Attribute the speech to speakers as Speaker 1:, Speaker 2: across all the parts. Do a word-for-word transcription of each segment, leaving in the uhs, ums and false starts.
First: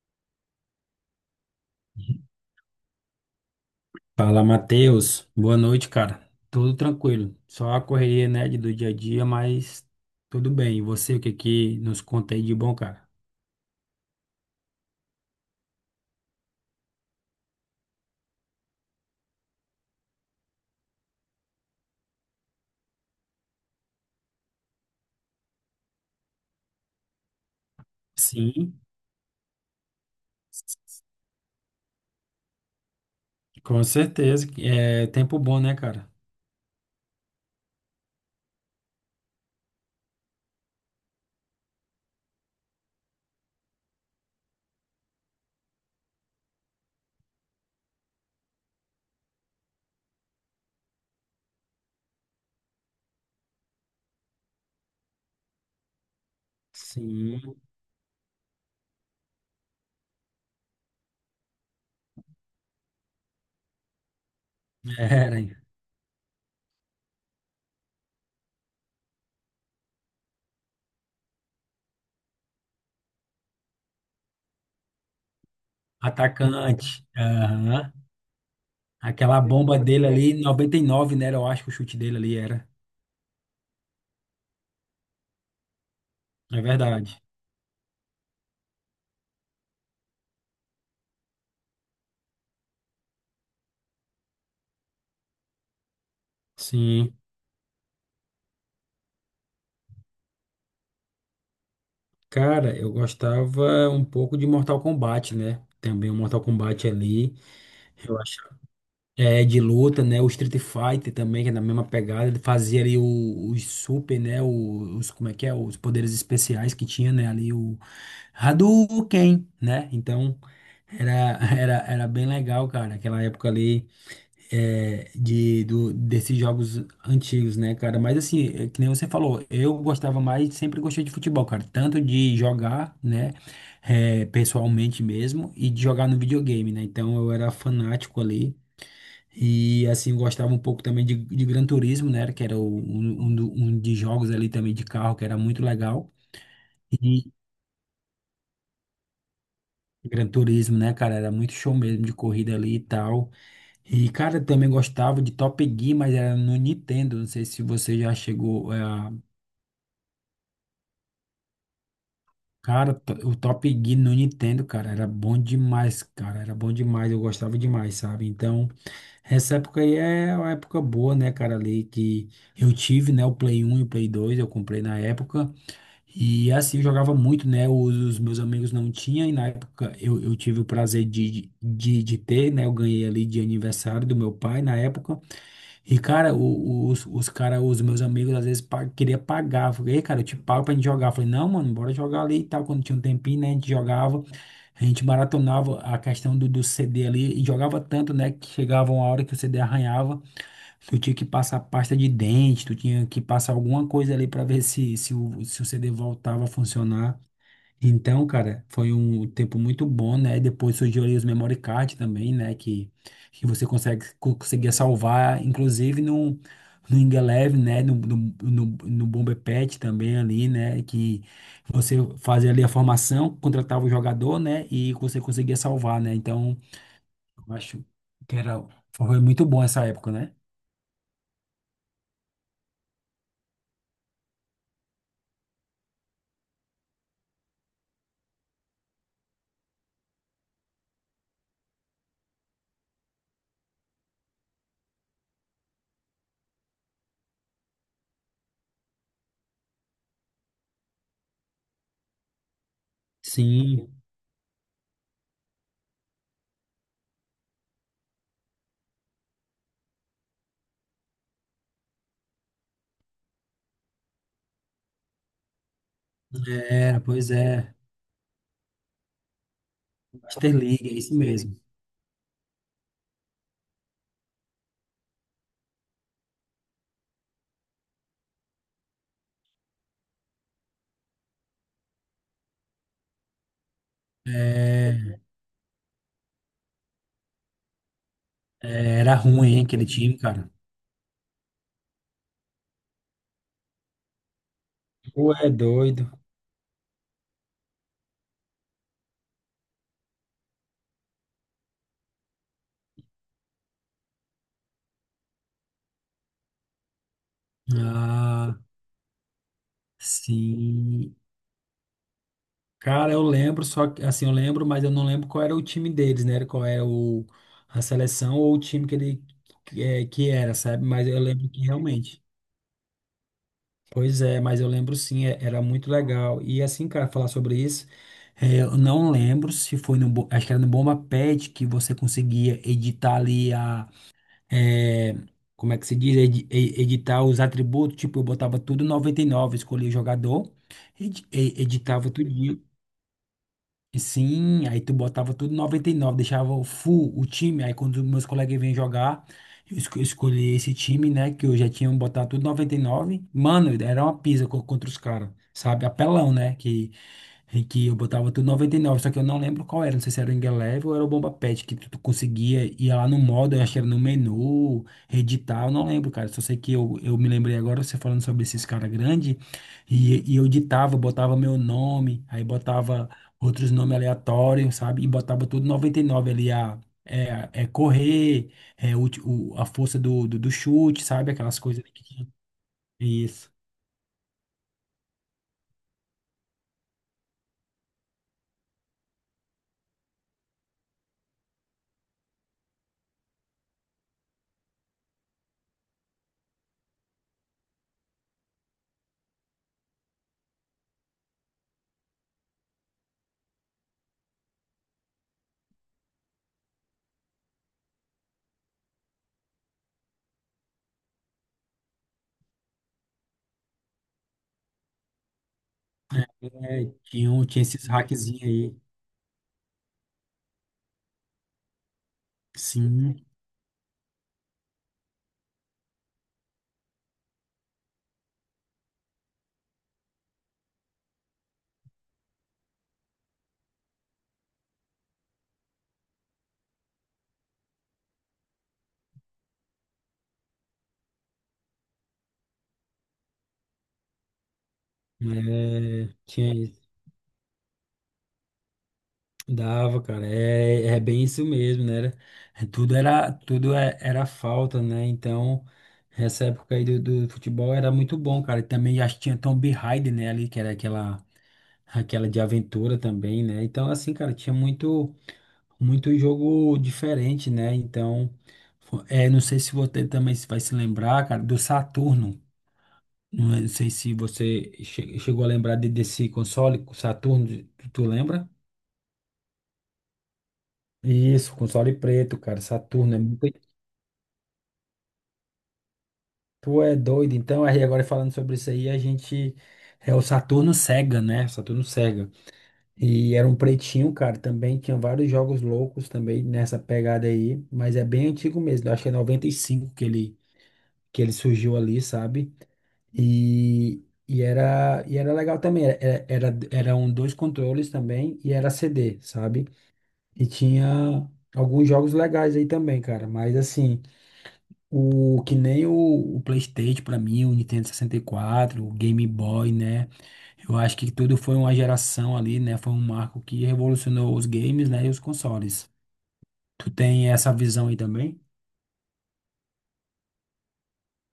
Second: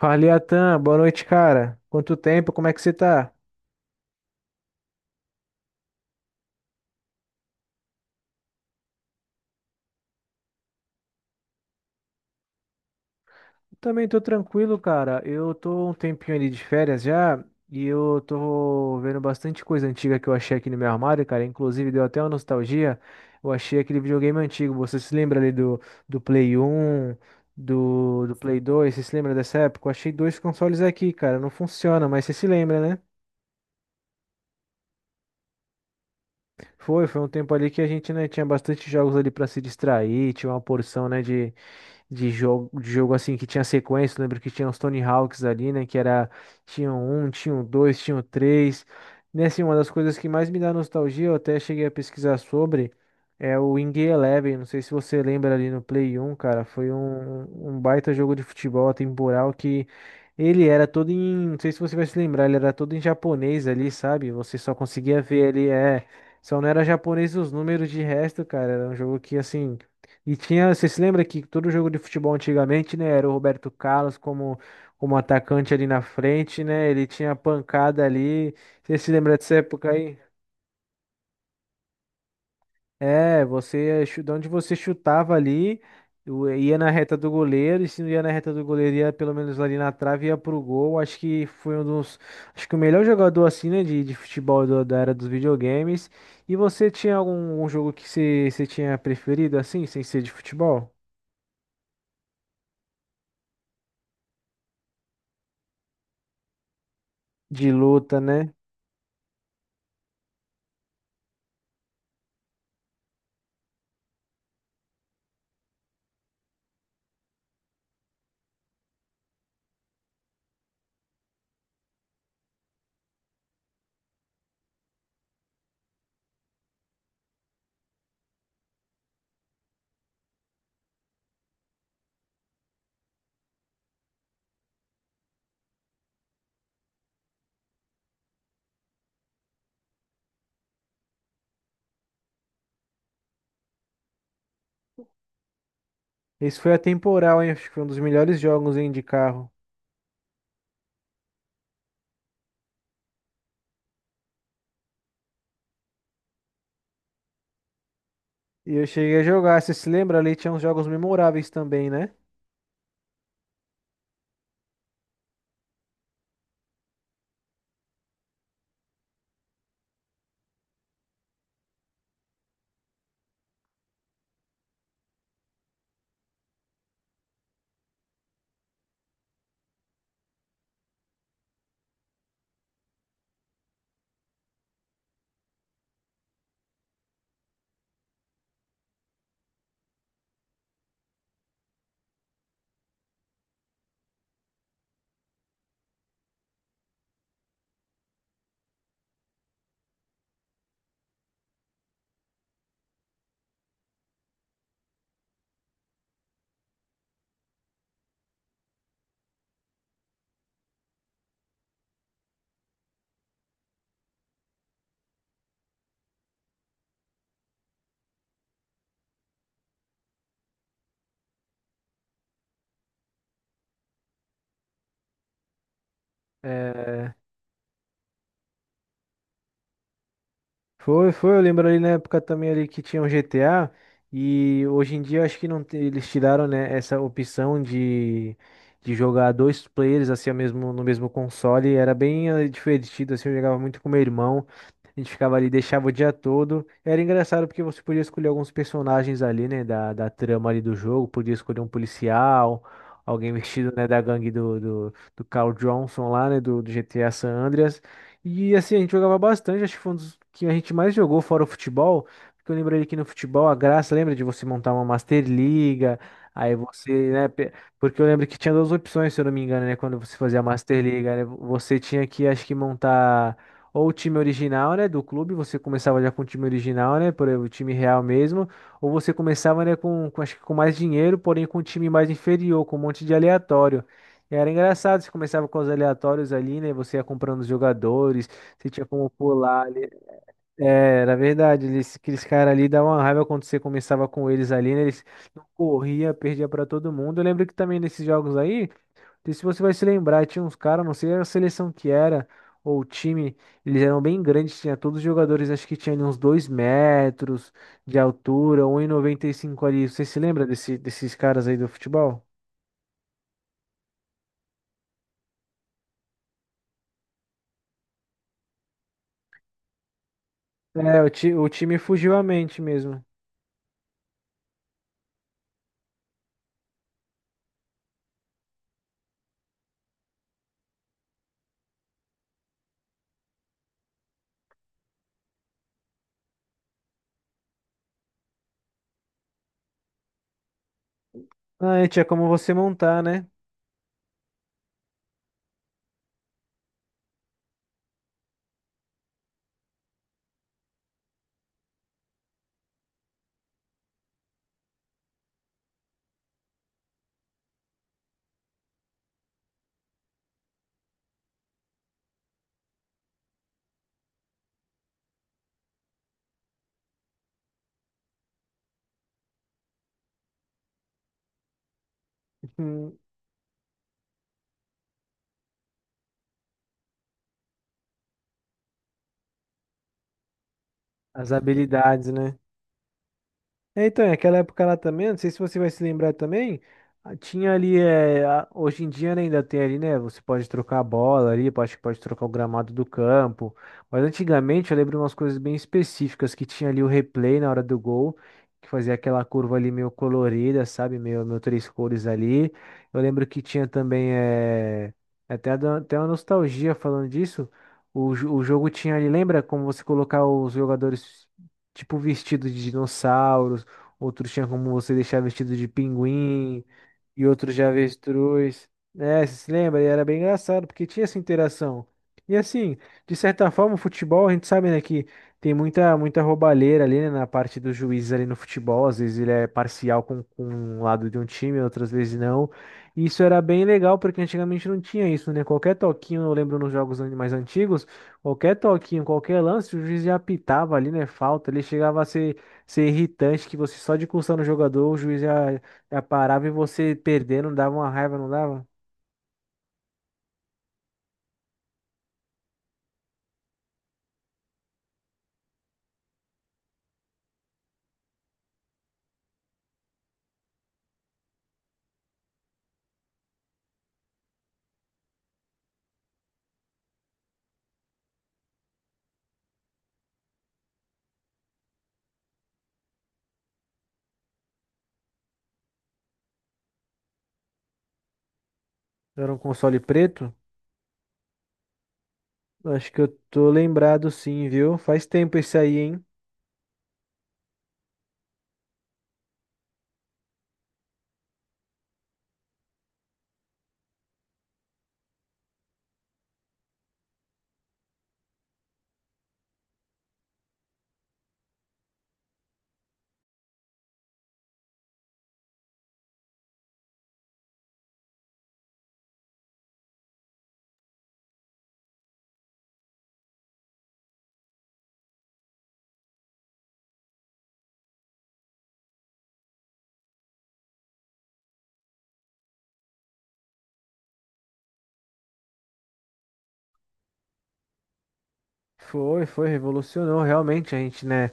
Speaker 1: Fala, Atan, boa noite, cara. Quanto tempo, como é que você tá?
Speaker 2: Fala, Matheus. Boa noite, cara. Tudo tranquilo. Só a correria, né, de- do dia a dia, mas tudo bem. E você, o que que nos conta aí de bom, cara?
Speaker 1: Também tô tranquilo, cara. Eu tô um tempinho ali de férias já e eu tô vendo bastante coisa antiga que eu achei aqui no meu armário, cara. Inclusive deu até uma nostalgia. Eu achei aquele videogame antigo. Você se lembra ali do, do Play um, do, do Play
Speaker 2: Sim,
Speaker 1: dois? Você se lembra dessa época? Eu achei dois consoles aqui, cara. Não funciona, mas você se lembra, né?
Speaker 2: com certeza. É tempo bom, né, cara?
Speaker 1: Foi, foi um tempo ali que a gente, né, tinha bastante jogos ali pra se distrair, tinha uma porção, né, de de jogo, de jogo assim que tinha sequência. Eu lembro que tinha os Tony Hawks ali, né? Que era, tinha o um, tinha o dois, tinha o três. E assim, uma das coisas que mais me dá nostalgia, eu até cheguei a pesquisar sobre, é o Wing Eleven. Não sei se você lembra ali no Play um, cara. Foi
Speaker 2: Sim,
Speaker 1: um, um baita jogo de futebol atemporal que. Ele era todo em, não sei se você vai se lembrar, ele era todo em japonês ali, sabe? Você só conseguia
Speaker 2: era.
Speaker 1: ver
Speaker 2: Hein?
Speaker 1: ali, é, só não era japonês os números de resto, cara. Era um jogo que, assim, e tinha, você se lembra que todo jogo de futebol antigamente, né, era o Roberto Carlos como, como atacante ali na frente, né?
Speaker 2: Atacante.
Speaker 1: Ele tinha
Speaker 2: Aham.
Speaker 1: pancada ali. Você se lembra
Speaker 2: Aquela
Speaker 1: dessa
Speaker 2: bomba
Speaker 1: época
Speaker 2: dele
Speaker 1: aí?
Speaker 2: ali, noventa e nove, né? Eu acho que o chute dele ali era.
Speaker 1: É, você, chu- de onde você chutava ali, o-
Speaker 2: É
Speaker 1: ia na
Speaker 2: verdade.
Speaker 1: reta do goleiro, e se não ia na reta do goleiro, ia pelo menos ali na trave, ia pro gol. Acho que foi um dos, acho que o melhor jogador assim, né, de, de futebol do- da era dos videogames. E você tinha
Speaker 2: Sim.
Speaker 1: algum um jogo que você, você tinha preferido assim, sem ser de futebol?
Speaker 2: Cara, eu gostava um pouco de Mortal Kombat, né? Também o Mortal Kombat ali.
Speaker 1: De luta, né?
Speaker 2: É, de luta, né? O Street Fighter também, que é na mesma pegada. Ele fazia ali o- os super, né? o- Os, como é que é? Os poderes especiais que tinha, né? Ali o Hadouken, né? Então, era, era, era bem legal, cara. Aquela época ali é, de, do, desses jogos antigos, né, cara? Mas assim, é que nem você falou, eu gostava mais, sempre gostei de futebol, cara. Tanto de jogar, né? É, pessoalmente mesmo, e de jogar no videogame, né? Então, eu era fanático ali. E assim, eu gostava um pouco também de, de Gran Turismo, né? Que era o- um, um, do- um de jogos ali também de carro, que era muito legal.
Speaker 1: Esse foi
Speaker 2: E
Speaker 1: atemporal, hein? Acho que foi um dos melhores jogos, hein, de carro.
Speaker 2: Gran Turismo, né, cara? Era muito show mesmo de corrida ali e tal. E, cara, eu também gostava de Top Gear, mas era no Nintendo. Não sei se você já
Speaker 1: E
Speaker 2: chegou. É,
Speaker 1: eu
Speaker 2: a-
Speaker 1: cheguei a jogar, você se lembra ali, tinha uns jogos memoráveis também, né?
Speaker 2: Cara, to- o Top Gear no Nintendo, cara, era bom demais, cara. Era bom demais, eu gostava demais, sabe? Então. Essa época aí é uma época boa, né, cara, ali que eu tive, né, o Play um e o Play dois, eu comprei na época. E assim, eu jogava muito, né? Os, os meus amigos não tinham, e na época eu, eu tive o prazer de, de, de ter, né? Eu ganhei ali de aniversário do meu pai na época. E, cara, o- os, os cara, os meus amigos às vezes pa queria pagar. Eu falei, "Ei, cara, eu te pago pra gente jogar." Eu falei, não, mano, bora jogar ali e tal. Quando tinha um tempinho, né? A gente jogava, a gente maratonava a questão do, do C D ali e jogava tanto, né? Que chegava uma hora que o C D arranhava. Tu tinha que passar pasta de dente, tu tinha que passar alguma coisa ali para ver se, se, o, se o C D voltava a funcionar. Então, cara, foi um tempo muito bom, né? Depois surgiu ali os memory card também, né? Que, que você consegue, co- conseguia salvar, inclusive no, no Ingeleve, né? No, no, no, no Bomber Patch também ali, né? Que você fazia ali a formação, contratava o jogador, né? E você conseguia salvar, né? Então,
Speaker 1: É,
Speaker 2: eu acho que era, foi muito bom essa época, né?
Speaker 1: foi, foi, eu lembro ali na época também ali que tinha o G T A e hoje em dia eu acho que não tem- eles tiraram, né, essa opção de, de jogar dois players assim ao mesmo, no mesmo console, era bem eh, divertido assim, eu jogava muito com meu irmão. A gente ficava ali, deixava o dia todo. Era engraçado porque você podia escolher alguns personagens ali, né, da, da trama ali do jogo. Podia escolher um policial, alguém vestido, né,
Speaker 2: Sim.
Speaker 1: da gangue do, do, do Carl Johnson lá, né, do, do G T A San Andreas. E assim, a gente jogava bastante, acho que foi um dos que a gente mais jogou fora o futebol. Porque eu lembro ali que no futebol a graça, lembra de você montar uma Master Liga, aí você,
Speaker 2: Era,
Speaker 1: né,
Speaker 2: pois
Speaker 1: pe-
Speaker 2: é.
Speaker 1: porque eu lembro que tinha duas opções, se eu não me engano, né, quando você fazia a Master
Speaker 2: Interliga, é
Speaker 1: Liga,
Speaker 2: isso
Speaker 1: né,
Speaker 2: mesmo.
Speaker 1: você tinha que, acho que montar ou o time original, né, do clube, você começava já com o time original, né, por exemplo, o time real mesmo, ou você começava, né, com, com- acho que com mais dinheiro, porém com um time mais inferior, com um monte de aleatório. E era engraçado, você
Speaker 2: É,
Speaker 1: começava com os aleatórios ali, né, você ia comprando os jogadores, você tinha
Speaker 2: é,
Speaker 1: como
Speaker 2: era ruim, hein,
Speaker 1: pular ali.
Speaker 2: aquele time, cara.
Speaker 1: É, era verdade, eles, aqueles caras ali davam uma raiva quando você começava com eles ali, né, eles
Speaker 2: Tu
Speaker 1: não
Speaker 2: é doido.
Speaker 1: corria, perdia pra todo mundo. Eu lembro que também nesses jogos aí não sei se você vai se lembrar, tinha uns caras, não sei a seleção que era, ou o time, eles eram bem grandes, tinha todos os jogadores, acho que tinha ali uns dois metros de
Speaker 2: Ah,
Speaker 1: altura, um e e noventa e cinco ali. Você se lembra desse, desses
Speaker 2: sim.
Speaker 1: caras aí do futebol?
Speaker 2: Cara, eu lembro, só que, assim, eu lembro, mas eu não lembro qual era o time deles, né? Qual era o, a seleção ou o time que ele que, é, que era, sabe?
Speaker 1: É,
Speaker 2: Mas
Speaker 1: o,
Speaker 2: eu
Speaker 1: ti- o
Speaker 2: lembro que
Speaker 1: time fugiu à
Speaker 2: realmente.
Speaker 1: mente mesmo.
Speaker 2: Pois é, mas eu lembro sim, é- era muito legal. E assim, cara, falar sobre isso, é, eu não lembro se foi no, Bo- acho que era no Bomba Pet que você conseguia editar ali é, como é que se diz, Edi- e- editar os atributos, tipo, eu botava tudo noventa e nove, escolhia o jogador, edi- e-
Speaker 1: Ah, é, tinha
Speaker 2: editava
Speaker 1: como
Speaker 2: tudo.
Speaker 1: você montar, né?
Speaker 2: Sim, aí tu botava tudo noventa e nove, deixava o full o time. Aí quando meus colegas vinham jogar, eu esco- escolhi esse time, né? Que eu já tinha botado tudo noventa e nove. Mano, era uma pisa co- contra os caras, sabe? Apelão, né? Que, que eu botava tudo noventa e nove, só que eu não lembro qual era. Não sei se era o Ingeleve ou era o Bomba Pet, que tu, tu conseguia ir lá no modo, eu acho que era no menu, editar, eu não lembro, cara. Só sei que eu, eu me lembrei agora, você falando sobre esses caras grandes, e, e eu editava, botava meu nome, aí botava outros nomes aleatórios, sabe? E botava tudo noventa e nove ali, a, é, a- é correr, é o, ti- o- a força do, do, do chute, sabe?
Speaker 1: As
Speaker 2: Aquelas coisas que
Speaker 1: habilidades,
Speaker 2: tinha.
Speaker 1: né?
Speaker 2: Isso.
Speaker 1: É, então, é aquela época lá também, não sei se você vai se lembrar também, ah, tinha ali, é, a- hoje em dia né, ainda tem ali, né, você pode trocar a bola ali, pode, pode trocar o gramado do campo, mas antigamente eu lembro umas coisas bem específicas, que tinha ali o replay na hora do gol, que fazia aquela curva ali meio colorida, sabe, meio, meio três cores ali, eu lembro que tinha também, é, é até, da- até uma nostalgia falando disso, o, jo- o jogo tinha ali, lembra como você colocar os jogadores tipo vestido de dinossauros. Outros tinha como você deixar vestido de pinguim
Speaker 2: É,
Speaker 1: e
Speaker 2: tinha, um-
Speaker 1: outros de
Speaker 2: tinha esses hackzinhos
Speaker 1: avestruz.
Speaker 2: aí.
Speaker 1: É, você se lembra? E era bem engraçado, porque tinha essa interação. E assim, de
Speaker 2: Sim,
Speaker 1: certa forma, o futebol, a gente sabe, né, que tem muita, muita roubalheira ali, né, na parte dos juízes ali no futebol. Às vezes ele é parcial com, com um lado de um time, outras vezes não. E isso era bem legal, porque antigamente não tinha isso, né? Qualquer toquinho, eu lembro nos jogos an- mais antigos, qualquer toquinho, qualquer lance, o juiz já apitava ali, né, falta. Ele chegava a ser ser irritante que você só de coçar o jogador, o juiz já, já
Speaker 2: é,
Speaker 1: parava e
Speaker 2: tinha isso.
Speaker 1: você perdendo, dava uma raiva, não dava?
Speaker 2: Dava, cara. É, é bem isso mesmo, né? Era- é, tudo era, tudo é- era falta, né? Então, essa época aí do, do futebol era muito bom, cara. E também acho que tinha Tomb Raider, né? Ali, que era aquela. Aquela de aventura também, né? Então, assim, cara, tinha muito, muito jogo diferente, né? Então, fo- é, não sei se você também se vai se lembrar, cara, do Saturno. Não é- não sei se você che- chegou a lembrar de- desse console, Saturno, tu, tu lembra?
Speaker 1: Era um console preto?
Speaker 2: Isso, console preto, cara,
Speaker 1: Acho que eu
Speaker 2: Saturno. É muito...
Speaker 1: tô lembrado sim, viu? Faz tempo esse aí, hein?
Speaker 2: Tu é doido. Então, aí agora falando sobre isso aí, a gente. É o Saturno Sega, né? Saturno Sega. E era um pretinho, cara, também. Tinha vários jogos loucos também nessa pegada aí. Mas é bem antigo mesmo. Eu acho que é noventa e cinco que ele, que ele surgiu ali, sabe? E, e, era, e era legal também. Era, era, eram dois controles também e era C D, sabe? E tinha alguns jogos legais aí também, cara. Mas assim, o que nem o, o PlayStation pra mim, o Nintendo sessenta e quatro, o Game Boy, né? Eu acho que tudo foi uma geração ali, né? Foi um marco que revolucionou os games, né? E os consoles. Tu tem essa visão aí também?
Speaker 1: Foi, foi, revolucionou realmente a gente, né?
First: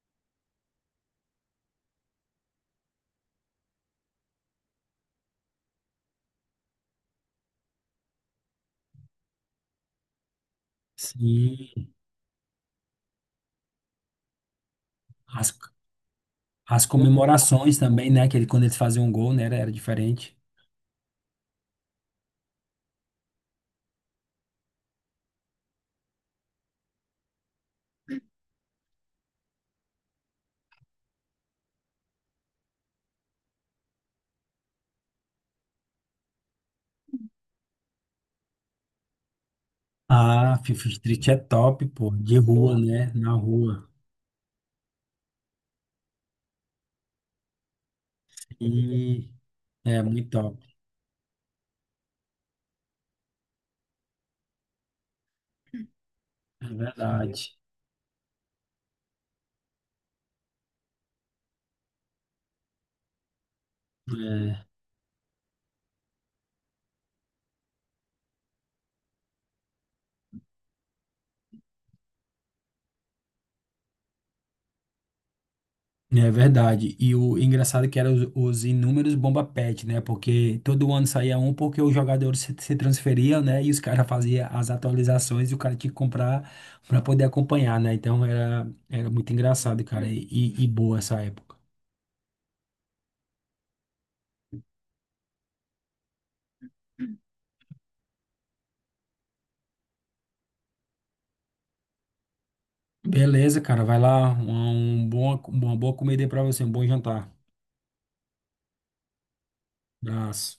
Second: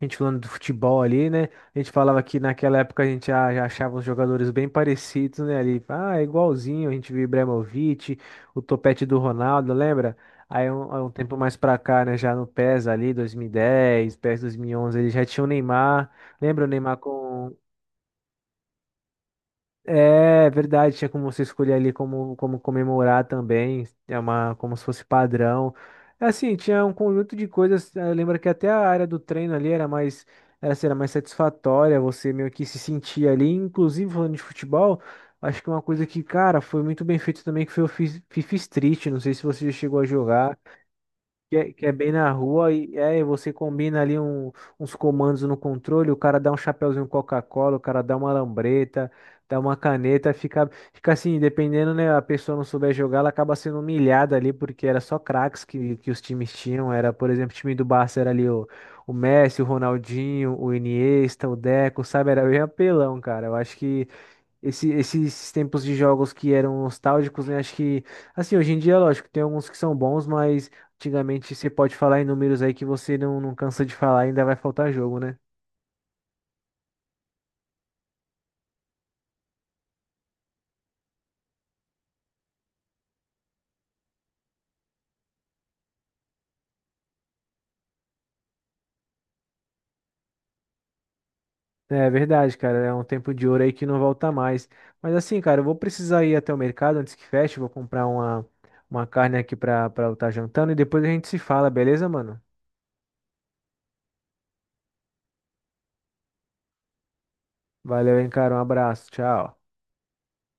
Speaker 1: A gente falando do futebol ali, né? A gente falava que naquela época a gente já, já achava os jogadores bem parecidos, né? Ali, ah, é igualzinho, a gente viu o Ibrahimovic, o topete do Ronaldo, lembra? Aí um, aí um tempo mais pra
Speaker 2: Sim.
Speaker 1: cá, né? Já no PES ali, dois mil e dez, PES dois mil e onze, ele já tinha o
Speaker 2: As,
Speaker 1: Neymar. Lembra o
Speaker 2: as
Speaker 1: Neymar com
Speaker 2: comemorações também, né? Que ele, quando eles faziam um gol, né? Era, era diferente.
Speaker 1: é verdade, tinha como você escolher ali como, como comemorar também, é uma, como se fosse padrão. É assim, tinha um conjunto de coisas, eh, lembra que até a área do treino ali era mais, era, assim, era mais satisfatória, você meio que se sentia ali, inclusive falando de futebol, acho que uma coisa que, cara, foi muito bem feito também, que foi o Fi- FIFA Street, não sei se você já chegou a jogar,
Speaker 2: Ah, FIFA Street é
Speaker 1: que é, que
Speaker 2: top,
Speaker 1: é bem
Speaker 2: pô.
Speaker 1: na
Speaker 2: De
Speaker 1: rua
Speaker 2: rua,
Speaker 1: e
Speaker 2: né?
Speaker 1: é, e
Speaker 2: Na
Speaker 1: você
Speaker 2: rua.
Speaker 1: combina ali um- uns comandos no controle, o cara dá um chapeuzinho Coca-Cola, o cara dá uma lambreta,
Speaker 2: E
Speaker 1: dá uma
Speaker 2: é muito
Speaker 1: caneta,
Speaker 2: top.
Speaker 1: fica, fica assim, dependendo, né, a pessoa não souber jogar, ela acaba sendo humilhada ali, porque era só craques que, que os times
Speaker 2: É
Speaker 1: tinham, era, por exemplo, o
Speaker 2: verdade.
Speaker 1: time do Barça era ali o, o Messi, o Ronaldinho, o Iniesta, o Deco, sabe, era bem apelão, cara, eu acho que esse- esses tempos de jogos que eram nostálgicos, né? Acho que, assim, hoje em dia, lógico, tem alguns que são bons, mas antigamente você pode falar em números aí que você não, não cansa de falar, ainda vai faltar jogo, né?
Speaker 2: É verdade. E o engraçado é que eram os, os inúmeros bomba pet, né? Porque todo ano saía um porque os jogadores se, se transferiam, né? E os caras faziam as atualizações e o cara tinha que comprar para poder acompanhar, né? Então era, era muito engraçado, cara, e, e e boa essa época.
Speaker 1: É verdade, cara. É um tempo de ouro aí que não volta mais. Mas assim, cara, eu vou precisar ir até o mercado antes que feche. Vou comprar uma, uma carne aqui pra, pra eu estar jantando e depois a gente se fala, beleza, mano?
Speaker 2: Beleza, cara, vai lá. Uma, um bom, uma boa comida aí pra você, um bom jantar.
Speaker 1: Valeu, hein, cara. Um abraço. Tchau.
Speaker 2: Abraço.